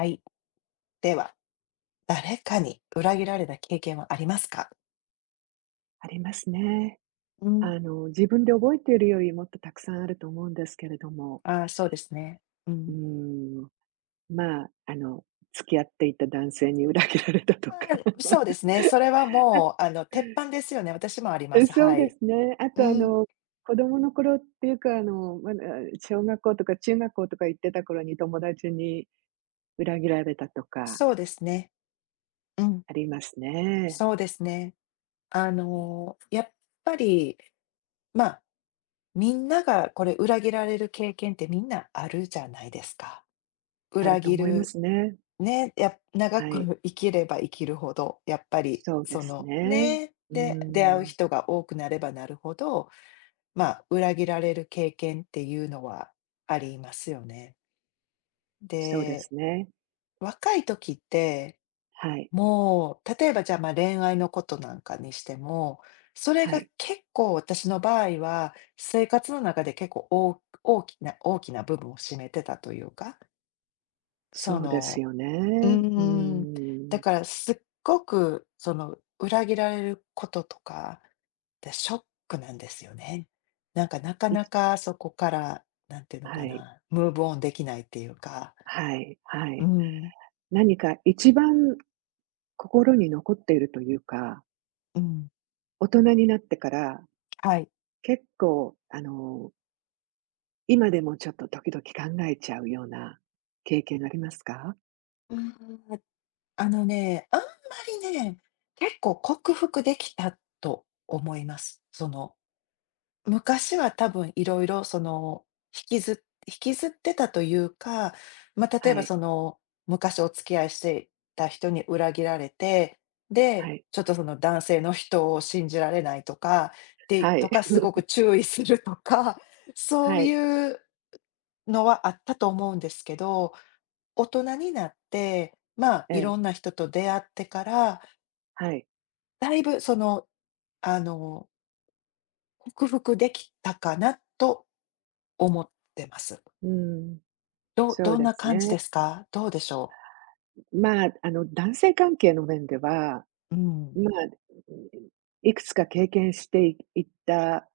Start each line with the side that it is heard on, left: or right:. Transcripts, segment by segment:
left: はい。では、誰かに裏切られた経験はありますか？
right: ありますね。
left: うん。
right: 自分で覚えているよりもっとたくさんあると思うんですけれども、
left: ああ、そうですね。う
right: うー
left: ん。
right: ん、まあ、あの、付き合っていた男性に裏切られたとか。
left: ああ、そうです ね。それはもう、鉄板ですよね。私もあります。
right: そう
left: は
right: で
left: い。
right: すね。あ
left: う
right: とあ
left: ん、
right: の、子供の頃っていうか、まだ小学校とか中学校とか行ってた頃に友達に裏切られたとか
left: そうですね。うん、
right: ありますね。
left: そうですね。やっぱり、まあ、みんながこれ裏切られる経験ってみんなあるじゃないですか。
right: ある
left: 裏
right: と
left: 切
right: 思いま
left: る
right: すね。
left: ね、や長
right: はい。
left: く生きれば生きるほど、やっぱり
right: そうで
left: そ
right: す
left: の、
right: ね。
left: ね、
right: うー
left: で、出会う
right: ん、
left: 人が多くなればなるほど、まあ、裏切られる経験っていうのはありますよね。
right: そうで
left: で、
right: すね。
left: 若い時って、
right: はい、
left: もう、例えばじゃあ、まあ、恋愛のことなんかにしても、それ
right: は
left: が
right: い。
left: 結構私の場合は、生活の中で結構おお大きな大きな部分を占めてたというか、そ
right: そうです
left: の
right: よ
left: うー
right: ね。う
left: ん。だ
right: ん。
left: からすっごく、その、裏切られることとかってショックなんですよね。なんか、なかな
right: い
left: かそこから、なんていうの
right: は
left: か
right: い。
left: な、ムーブオンできないっていうか、
right: はい、は
left: う
right: い。
left: ん、
right: 何か一番心に残っているというか、
left: うん、
right: 大人になってから
left: はい。
right: 結構、今でもちょっと時々考えちゃうような経験ありますか？
left: うーん、あのね、あんまりね、結構克服できたと思います。その昔は多分いろいろその、引きず引きずってたというか、まあ、例
right: は
left: えば
right: い、
left: その、昔お付き合いしていた人に裏切られて、
right: は
left: で、
right: い、
left: ちょっとその男性の人を信じられないとか、で
right: はい、
left: とか、すご く注意するとか、そう
right: はい、
left: いうのはあったと思うんですけど、大人になって、まあ、
right: え
left: い
right: え、
left: ろんな人と出会ってから、
right: はい。
left: だいぶその、あの、克服できたかなと思ってます。
right: うん、
left: ど
right: そ
left: ど
right: う
left: ん
right: で
left: な
right: す
left: 感じ
right: ね。
left: ですか？どうでしょ
right: 男性関係の面では、
left: う？うん。
right: まあ、いくつか経験していいった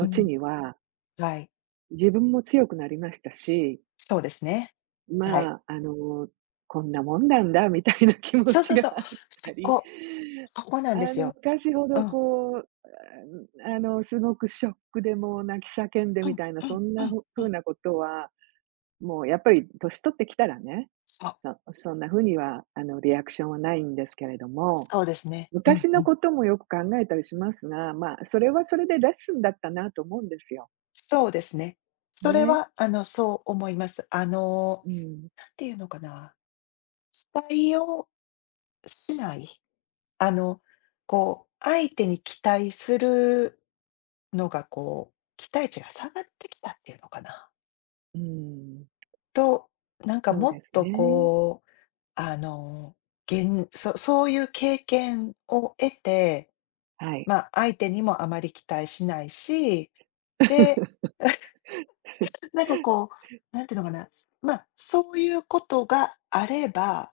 left: うん。
right: には、
left: はい、
right: 自分も強くなりましたし、
left: そうですね。はい。
right: まあ、あの、こんなもんなんだみたいな気持
left: そうそ
right: ち
left: う
right: が
left: そう、
right: あっ
left: そ
right: たり、
left: こ、そこなんですよ。
right: 昔ほ
left: う
right: ど
left: ん、
right: こう、すごくショックでもう泣き叫んで
left: うん、
right: みたいな、
left: う
right: そ
left: ん、
right: ん
left: う
right: な
left: ん、
right: ふ
left: う
right: 風
left: ん。
right: なことは、もうやっぱり年取ってきたらね、
left: そう、
right: そそんな風には、リアクションはないんですけれども、
left: そうですね。うん、
right: 昔
left: う
right: の
left: ん。
right: こともよく考えたりしますが、まあ、それはそれでレッスンだったなと思うんですよ。
left: そうですね。それ
right: ね。
left: は、そう思います。
right: うん。
left: なんていうのかな、期待をしない、あの、こう、相手に期待するのが、こう、期待値が下がってきたっていうのかな。
right: うん。
left: と、なんか
right: そう
left: もっ
right: です
left: と
right: ね。
left: こう、あの、げんそそういう経験を得て、
right: はい。
left: まあ、相手にもあまり期待しないし、で、なんかこう、なんていうのかな、まあ、そういうことがあれば、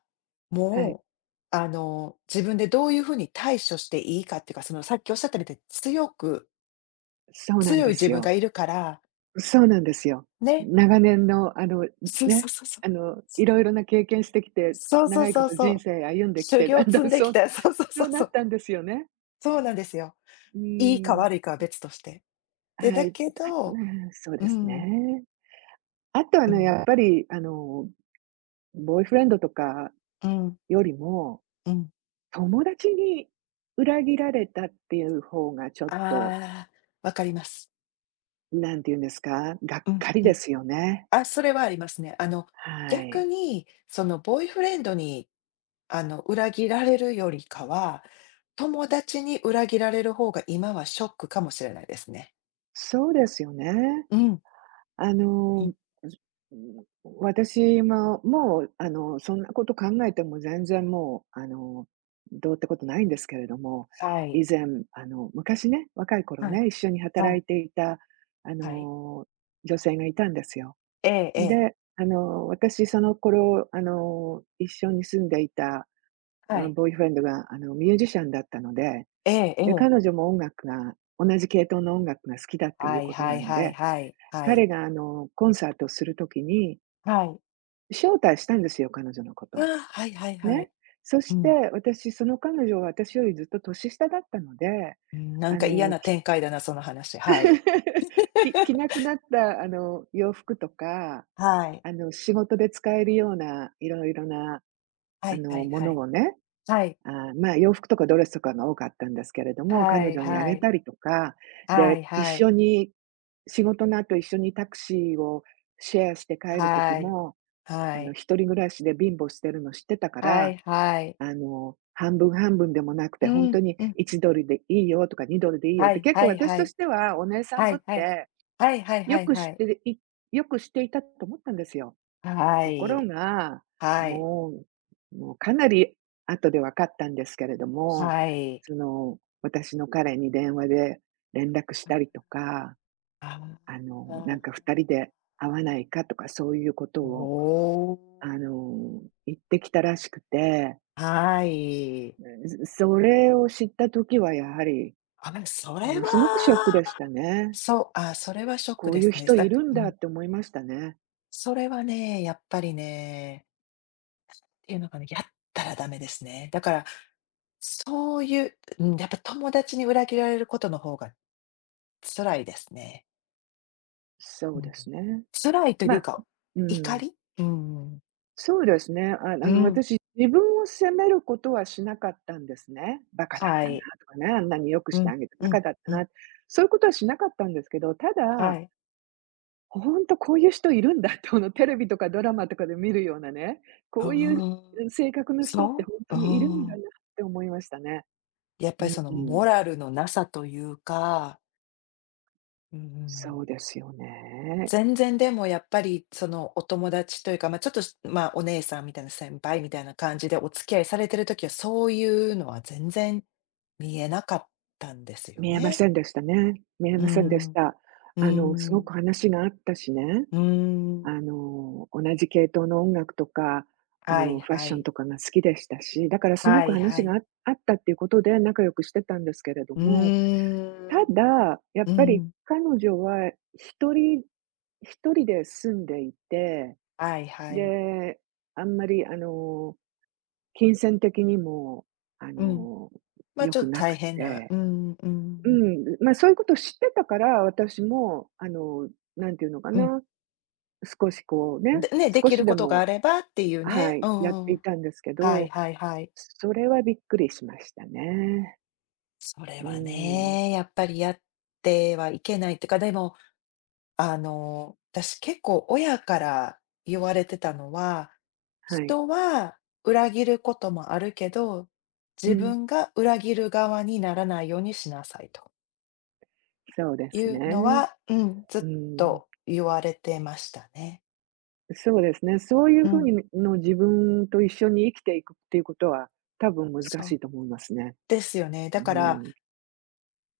right: はい。
left: もう、自分でどういうふうに対処していいかっていうか、そのさっきおっしゃったみたいに強く
right: そうなん
left: 強
right: で
left: い自
right: す
left: 分が
right: よ。
left: いるから、
right: そうなんですよ。
left: ね、
right: 長年の、
left: そうそう
right: ね、
left: そうそう。
right: いろいろな経験してきて、
left: そうそう
right: 長いこ
left: そう
right: と
left: そ
right: 人
left: う。
right: 生歩んでき
left: 修
right: て、
left: 行
right: だん
left: 積
right: だ
left: ん
right: ん
left: できた。そうそうそ
right: そ
left: う
right: うな
left: そ
right: っ
left: う。
right: たんですよね。
left: そうなんですよ。
right: う
left: いいか
right: ん。
left: 悪いかは別として。で、
right: は
left: だ
right: い。
left: け
right: あ、
left: ど
right: うん、そう
left: う
right: です
left: ん、
right: ね。あとあ
left: う
right: の、
left: ん、
right: やっぱりあの、ボーイフレンドとか
left: うん、
right: よりも、
left: うん。
right: 友達に裏切られたっていう方がちょ
left: あ
right: っと、
left: あ、わかります。
right: なんて言うんですか、がっ
left: うん、
right: かり
left: うん。
right: ですよね。
left: あ、それはありますね。
right: は
left: 逆
right: い。
left: に、そのボーイフレンドに、裏切られるよりかは、友達に裏切られる方が今はショックかもしれないですね。
right: そうですよね。
left: うん、
right: あ
left: う
right: の、
left: ん。
right: ずうん、私も、もう、そんなこと考えても全然もう、どうってことないんですけれども、
left: はい。
right: 以前、昔ね、若い頃
left: はい。
right: ね、一緒に
left: は
right: 働
left: い。
right: いていた、あ
left: はい。
right: の、女性がいたんですよ。
left: ええええ。
right: で、私その頃、一緒に住んでいた、
left: は
right: あ、
left: い。
right: ボーイフレンドが、ミュージシャンだったので、
left: えええ
right: で、
left: え。
right: 彼女も音楽が同じ系統の音楽が好きだってい
left: は
right: う
left: い
right: こと
left: は
right: な
left: い
right: の
left: はい
right: で、
left: はい、はい。
right: 彼が、コンサートをするときに
left: はい。
right: 招待したんですよ、彼女のこ
left: あ
right: とを。
left: あ、はいはいはい。
right: ね。そ
left: う
right: して
left: ん、
right: 私、その彼女は私よりずっと年下だったので、
left: うん、なん
right: あ
left: か嫌
right: の、
left: な
right: き
left: 展開だな、その話。はい。
right: き着なく なった、洋服とか、
left: はい。
right: 仕事で使えるような色々な
left: はいはい
right: も
left: は
right: の
left: い。
right: をね、
left: はい。
right: あ、まあ、洋服とかドレスとかが多かったんですけれども、
left: は
right: 彼
left: い
right: 女にあ
left: は
right: げ
left: い。
right: たりとか、
left: はい
right: で、一
left: はい。
right: 緒に仕事の後一緒にタクシーをシェアして帰る時
left: はい。
right: も、
left: はい。
right: 一人暮らしで貧乏してるの知ってたか
left: は
right: ら、
left: いはい。
right: 半分半分でもなく
left: う
right: て、ほんと
left: ん、
right: に
left: うん。
right: $1 でいいよとか $2 でいいよっ
left: は
right: て、
left: い
right: 結
left: は
right: 構
left: い
right: 私
left: は
right: と
left: い。
right: してはお姉さん
left: は
right: ぶっ
left: いはい。
right: て、
left: はいはいは
right: よ
left: い
right: く知
left: は
right: っ
left: い。
right: ていよくしていたと思ったんですよ。
left: は
right: ところ
left: い。
right: が、
left: はい。
right: ももうかなり後で分かったんですけれども、
left: はい。
right: その、私の彼に電話で連絡したりとか、
left: あ
right: な
left: あ、
right: んか二人で会わないかとかそういうこと
left: お
right: を、
left: お。
right: 言ってきたらしくて、
left: はい。
right: うん、それを知った時はやはり
left: あ、まそ
right: も
left: れ
right: のすごくショック
left: は、
right: でしたね。
left: そう、あ、それはショック
right: こう
left: で
right: いう
left: すね。
right: 人い
left: だ
right: るん
left: う
right: だっ
left: ん、
right: て思いましたね。
left: それはね、やっぱりね、っていうのがね、やったらダメですね。だから、そういう、うん、やっぱ友達に裏切られることの方が辛いですね。う
right: そう
left: ん。
right: ですね。
left: 辛いとい
right: ま
left: う
right: あ、
left: か、
right: う
left: 怒
right: ん。
left: り？うんうん。
right: そうですね。私、自分を責めることはしなかったんですね。バカだっ
left: は
right: たな
left: い。
right: とかね、あんなに良く
left: う
right: して
left: ん、
right: あげて
left: う
right: バ
left: ん、
right: カだった
left: うん、
right: な、そういうことはしなかったんですけど、た
left: は
right: だ、
left: い。
right: ほんとこういう人いるんだって、このテレビとかドラマとかで見るようなね、
left: う
right: こうい
left: ー
right: う
left: ん、
right: 性格の人って
left: そ
right: ほん
left: う、う
right: とにいるんだな
left: ん。
right: って思いましたね。
left: やっぱ
right: う
left: り
right: ん
left: その
right: う
left: モ
right: ん。
left: ラルのなさというか、う
right: そう
left: ん。
right: ですよね。
left: 全然でもやっぱり、その、お友達というか、まあ、ちょっと、しまあ、お姉さんみたいな、先輩みたいな感じでお付き合いされてる時は、そういうのは全然見えなかったんですよ
right: 見えま
left: ね。
right: せんでしたね。見え
left: うー
right: ませんで
left: ん、
right: した。
left: うー
right: すご
left: ん、
right: く話があったしね。
left: うーん。
right: 同じ系統の音楽とか、
left: はい
right: ファッ
left: は
right: ション
left: い。
right: とかが好きでしたし、だからすご
left: は
right: く
left: いは
right: 話
left: い。
right: があったっていうことで仲良くしてたんですけれど
left: う
right: も、た
left: ーん、
right: だ、やっ
left: う
right: ぱり
left: ん。
right: 彼女は一人一人で住んでいて、
left: はいはい。
right: で、あんまり、金銭的にも、あ
left: うん。
right: の、
left: ま、あ
right: 良
left: ちょっ
right: く
left: と
right: な
left: 大
right: く
left: 変な、
right: て、
left: うん、う
right: う
left: ん、
right: ん、ま、そういうこと知ってたから、私もなんていうのか
left: うん。
right: な、少しこうね、
left: でね、で
right: 少
left: きる
right: しで
left: ことがあ
right: も
left: ればっていう
right: は
left: ね。う
right: い、やって
left: ん。
right: いたんですけ
left: はい
right: ど、
left: はいはい。
right: それはびっくりしましたね。
left: それ
right: う
left: は
right: ん、
left: ね、やっぱりやってはいけないっていうか、でも、私結構親から言われてたのは、
right: はい。
left: 人は裏切ることもあるけど、
right: う
left: 自
right: ん、
left: 分が裏切る側にならないようにしなさいと
right: そうで
left: い
right: す
left: うの
right: ね。
left: は、うん、ずっ
right: うん、
left: と言われてましたね。
right: そうですね。そうい
left: う
right: うふう
left: ん、
right: にの自分と一緒に生きていくっていうことは、多分難し
left: そ
right: い
left: う。
right: と思いますね。
left: ですよね。だ
right: う
left: から
right: ん、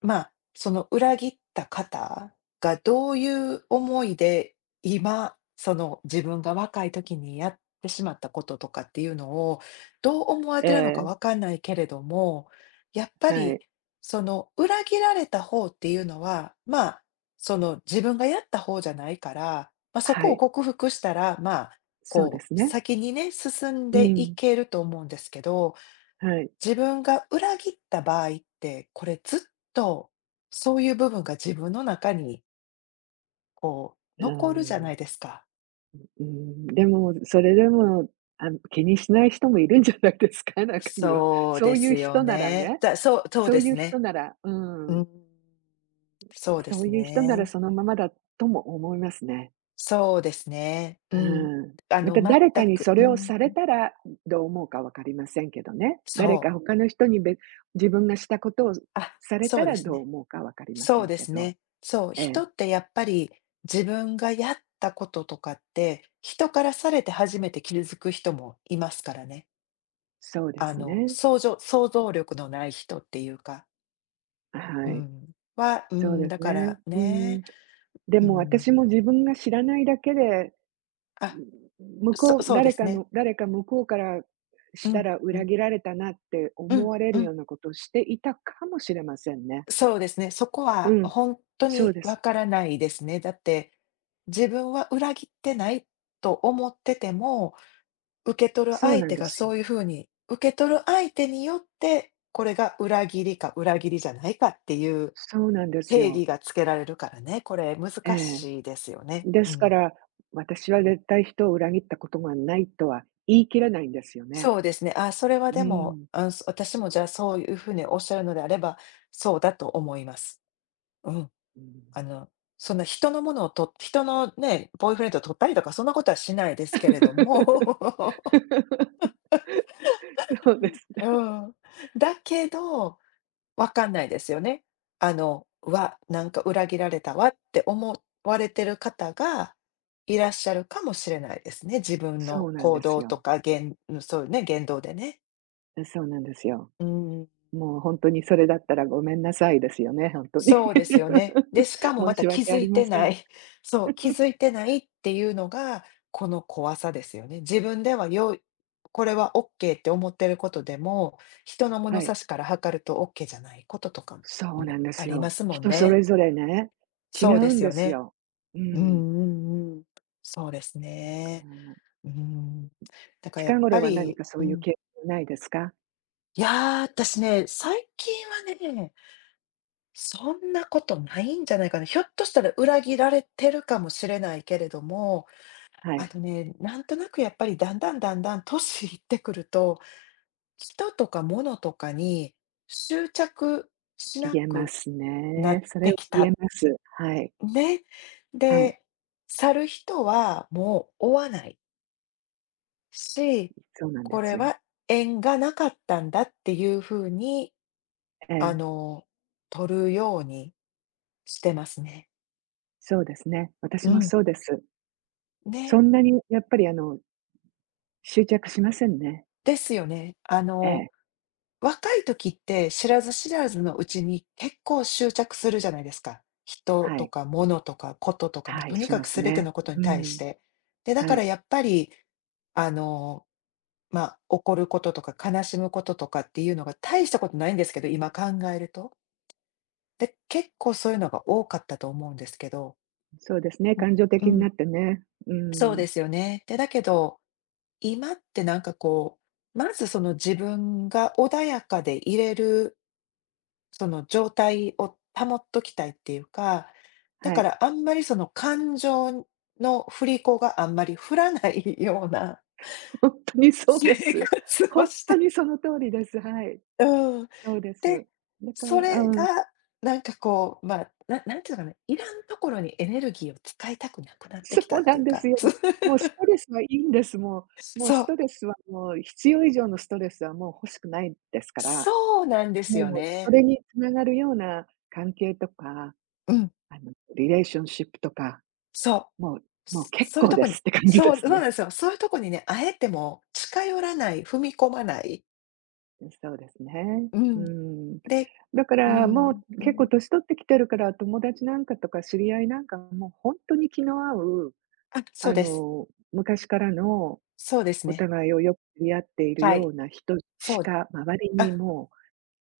left: まあ、その裏切った方がどういう思いで、今、その自分が若い時にやってしまったこととかっていうのを、どう思われ
right: え
left: てるのか
right: え、
left: わかんないけれども、やっぱ
right: は
left: り
right: い。
left: その裏切られた方っていうのは、まあ、その自分がやった方じゃないから、まあ、そ
right: は
left: こを
right: い、
left: 克服したら、まあ、
right: そうで
left: こ
right: す
left: う
right: ね。
left: 先にね、進ん
right: う
left: でい
right: ん、
left: けると思うんですけど、
right: はい。
left: 自分が裏切った場合って、これずっと、そういう部分が自分の中に、こう、
right: う
left: 残るじゃ
right: ん、
left: な
right: う
left: いですか。
right: ん、でも、それでも、気にしない人もいるんじゃないですか、中には。
left: そう
right: そ
left: で
right: うい
left: す
right: う
left: よ
right: 人なら
left: ね。
right: ね。
left: だそうそう
right: そう
left: で
right: い
left: す
right: う人
left: ね。
right: ならう
left: う
right: ん、
left: ん。そうで
right: そう
left: す
right: いう人なら
left: ね。
right: そのままだとも思いますね。
left: そうですね。うん。
right: うん。また
left: 全
right: 誰かに
left: く
right: そ
left: う
right: れを
left: ん、
right: さ
left: う
right: れ
left: ん。
right: たら、どう思うか分かりませんけどね。
left: そ
right: 誰
left: う。
right: か他の人にべ自分がしたことを
left: あ、
right: され
left: そ
right: た
left: うで
right: ら
left: す
right: どう
left: ね。
right: 思うか分かりま
left: そ
right: せ
left: う
right: ん
left: で
right: け
left: す
right: ど。
left: ね。そう、
right: え
left: 人っ
right: え、
left: てやっぱり、自分がやったこととかって、人からされて初めて気づく人もいますからね。
right: そうですね。
left: 想像想像力のない人っていうか、う
right: はい。
left: ん、は、う
right: そう
left: ん、
right: で
left: だ
right: す
left: か
right: ね。
left: ら
right: う
left: ね、
right: ん。で
left: う
right: も
left: ん、
right: 私も自分が知らないだけで
left: あ、そそうですね。
right: 向こうから
left: う
right: した
left: ん、
right: ら
left: う
right: 裏
left: ん、
right: 切られたなって
left: う
right: 思
left: ん、
right: われ
left: う
right: る
left: ん。
right: ようなことをしていたかもしれませんね。
left: そうですね、そこ
right: う
left: は
right: ん。
left: 本当
right: そう
left: に
right: で
left: わ
right: す。
left: からないですね。だって、自分は裏切ってないと思ってても、受け取る
right: そう
left: 相
right: なん
left: 手
right: で
left: が
right: す
left: そう
right: よ。
left: いう風に、受け取る相手によって、これが裏切りか裏切りじゃないかっていう
right: そうなんです
left: 定義
right: よ。
left: がつけられるからね、これ
right: え
left: 難
right: え。
left: しいですよね。
right: で
left: う
right: すか
left: ん。
right: ら、私は絶対人を裏切ったことがないとは言い切れないんですよね。
left: そうですね。あ、それは
right: う
left: でも、
right: ん。
left: あそ私もじゃあそういう風におっしゃるのであれば、そうだと思います。うん。
right: うん
left: あの、そんな人のものをと人のね、ボーイフレンドを取ったりとかそんなことはしないですけれども、
right: そうですね。
left: うん。だけどわかんないですよね。うわ、なんか裏切られたわって思われてる方がいらっしゃるかもしれないですね。自分
right: そ
left: の
right: うなん
left: 行
right: です
left: 動
right: よ。
left: とか、言、うそうね、言動でね。
right: そうなんですよ。
left: うん、
right: もう本当にそれだったらごめんなさいですよね、本当に。
left: そうですよね。で、しか も
right: 申
left: また
right: し
left: 気
right: 訳あ
left: づ
right: り
left: い
right: ま
left: て
right: せ
left: な
right: ん。
left: い。そう、気づいてないっていうのが、この怖さですよね。自分ではよいこれはオッケーって思ってることでも、人の物
right: は
left: 差
right: い。
left: しから測るとオッケーじゃないこととか
right: そう
left: も
right: なんで
left: あ
right: す
left: りま
right: よ。
left: すもん
right: 人そ
left: ね。
right: れぞれね、違
left: そうで
right: うん
left: す
right: で
left: よ
right: す
left: ね。
right: よ。う
left: うん
right: ん。
left: うんうん。そうです
right: あ
left: ね。
right: の
left: うん。だからや
right: 近
left: っぱ
right: 頃は何
left: り、
right: かそ
left: う
right: ういう
left: ん。
right: 経験ないですか？
left: いやー、私ね、最近はね、そんなことないんじゃないかな。ひょっとしたら裏切られてるかもしれないけれども、
right: は
left: あ
right: い。
left: のね、なんとなくやっぱりだんだんだんだん年いってくると、人とか物とかに執着しな
right: 言えま
left: く
right: す
left: な
right: ね。
left: っ
right: それ
left: て
right: を
left: き
right: 言え
left: た。
right: ます。はい。
left: ね。
right: はい。
left: で、去る人はもう追わない。し、
right: そうなん
left: こ
right: で
left: れ
right: すよ。
left: は縁がなかったんだっていう風に、
right: え
left: あ
right: え。
left: の、取るようにしてますね。
right: そうですね。私
left: う
right: も
left: ん。
right: そうです。
left: ね、
right: そんなにやっぱり、執着しませんね。
left: ですよね。
right: ええ。
left: 若い時って知らず知らずのうちに結構執着するじゃないですか。人
right: は
left: と
right: い。
left: か物とかこととか、も
right: はい、
left: とに
right: し
left: か
right: ま
left: く
right: す
left: 全て
right: ね。
left: のことに
right: う
left: 対し
right: ん。
left: て。で、だ
right: は
left: から
right: い。
left: やっぱり、あの、まあ、怒ることとか悲しむこととかっていうのが大したことないんですけど、今考えると。で、結構そういうのが多かったと思うんですけど、
right: そうですね、
left: うん、
right: 感情
left: う
right: 的に
left: ん、
right: なってね。う
left: そう
right: ん、
left: ですよね。で、だけど、今ってなんかこう、まずその自分が穏やかでいれる、その状態を保っときたいっていうか、だ
right: は
left: か
right: い。
left: らあんまりその感情の振り子があんまり振らないような
right: ほんとにそう
left: 生
right: です。
left: 活を
right: ほん
left: し
right: と
left: て
right: にその通りです。はい。
left: うん。
right: そうで
left: で、
right: す。だか
left: そ
right: ら
left: れ
right: うん、
left: がなんかこう、まあ、ななんていうのかな、いらんところにエネルギーを使いたくなくなって
right: そ
left: きた
right: う
left: って
right: な
left: いう
right: んです
left: か。
right: よ。もうス トレスはいいんです。もう
left: そ
right: ス
left: う、
right: トレスはもう必要以上のストレスはもう欲しくないですから、
left: そうなんですよ
right: もうそ
left: ね。
right: れに繋がるような関係とか、
left: うん、
right: リレーションシップとか、
left: そう。
right: もうもう結
left: そういう
right: 構
left: と
right: で
left: こに
right: すって感じで
left: そう、そ
right: す
left: うなん
right: ね。
left: ですよ。そういうとこにね、あえても近寄らない、踏み込まない。
right: そうですね。
left: う
right: う
left: ん。
right: ん。
left: で
right: だか
left: う
right: らも
left: ん、
right: う
left: う
right: 結構
left: ん。
right: 年取ってきてるから、友達なんかとか知り合いなんかもう本当に気の合う、
left: あ、そう
right: あ
left: です。
right: の、昔からの
left: そうです
right: お
left: ね。
right: 互いをよく知り合っている
left: は
right: よ
left: い。
right: うな人し
left: そう。
right: か周りに
left: あ
right: も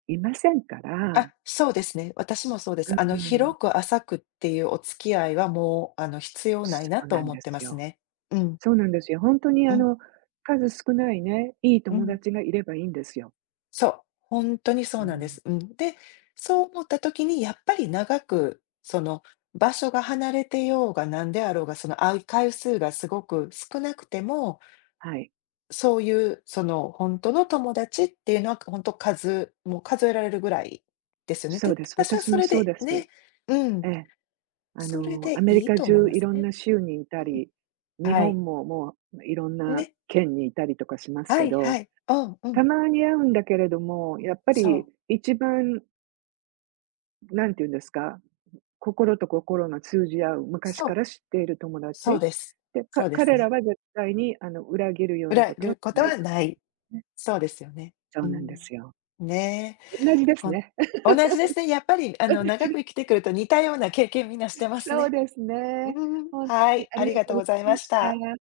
right: ういませんか
left: あ、
right: ら。
left: そうですね。私もそうで
right: う
left: す。
right: ん、
left: 広く浅くっていうお付き合いはもう、必要ない
right: そ
left: な
right: う
left: と
right: なん
left: 思っ
right: で
left: てま
right: す
left: す
right: よ。
left: ね。うん、
right: そうなんですよ。本当に
left: う
right: あ
left: ん。
right: の、数少ないね、いい
left: う
right: 友
left: ん。
right: 達がいればいいんですよ。
left: そう、本当にそ
right: う
left: うなんで
right: ん。
left: す。うん。で、そう思った時にやっぱり長く、その、場所が離れてようが何であろうが、その、会う回数がすごく少なくても、
right: はい。
left: そういう、その、本当の友達っていうのは、本当数もう数えられるぐらいですよね。
right: そう
left: で、
right: です。
left: 私は
right: 私
left: そ
right: も
left: れ
right: そう
left: で
right: です。
left: ねうん。
right: ええ。
left: それ
right: ア
left: で
right: メリ
left: いい
right: カ
left: と思い
right: 中
left: ま
right: い
left: す
right: ろん
left: ね。
right: な州にいた
left: うん。
right: り、日
left: はい。
right: 本ももういろんな
left: ね。
right: 県にいたりとかします
left: は
right: け
left: いは
right: ど、
left: い。うんう
right: た
left: ん。
right: まに会うんだけれども、やっぱ
left: そ
right: り
left: う。
right: 一番、なんて言うんですか、心と心が通じ合う、昔
left: そ
right: か
left: う。
right: ら知っている友
left: そう
right: 達。
left: です。そうです
right: 彼ら
left: ね。
right: は絶対に裏切るような
left: 裏
right: こ
left: 切
right: とは
left: る
right: し
left: こと
right: ない
left: は
right: と
left: ない。
right: ね。
left: そうですよね。
right: そ
left: う
right: うなんで
left: ん。
right: すよ。
left: ねえ、
right: 同じです
left: ほん
right: ね。
left: 同じですね。やっぱりあ
right: 同
left: の、長く
right: じ。
left: 生きてくると似たような経験みんなしてます
right: そう
left: ね。
right: ですね。
left: うん、
right: 本
left: は
right: 当に
left: い、
right: あ
left: あ
right: り
left: り
right: が
left: が
right: と
left: と
right: う
left: う
right: ござ
left: ござい
right: いま
left: まし
right: し
left: た。
right: た。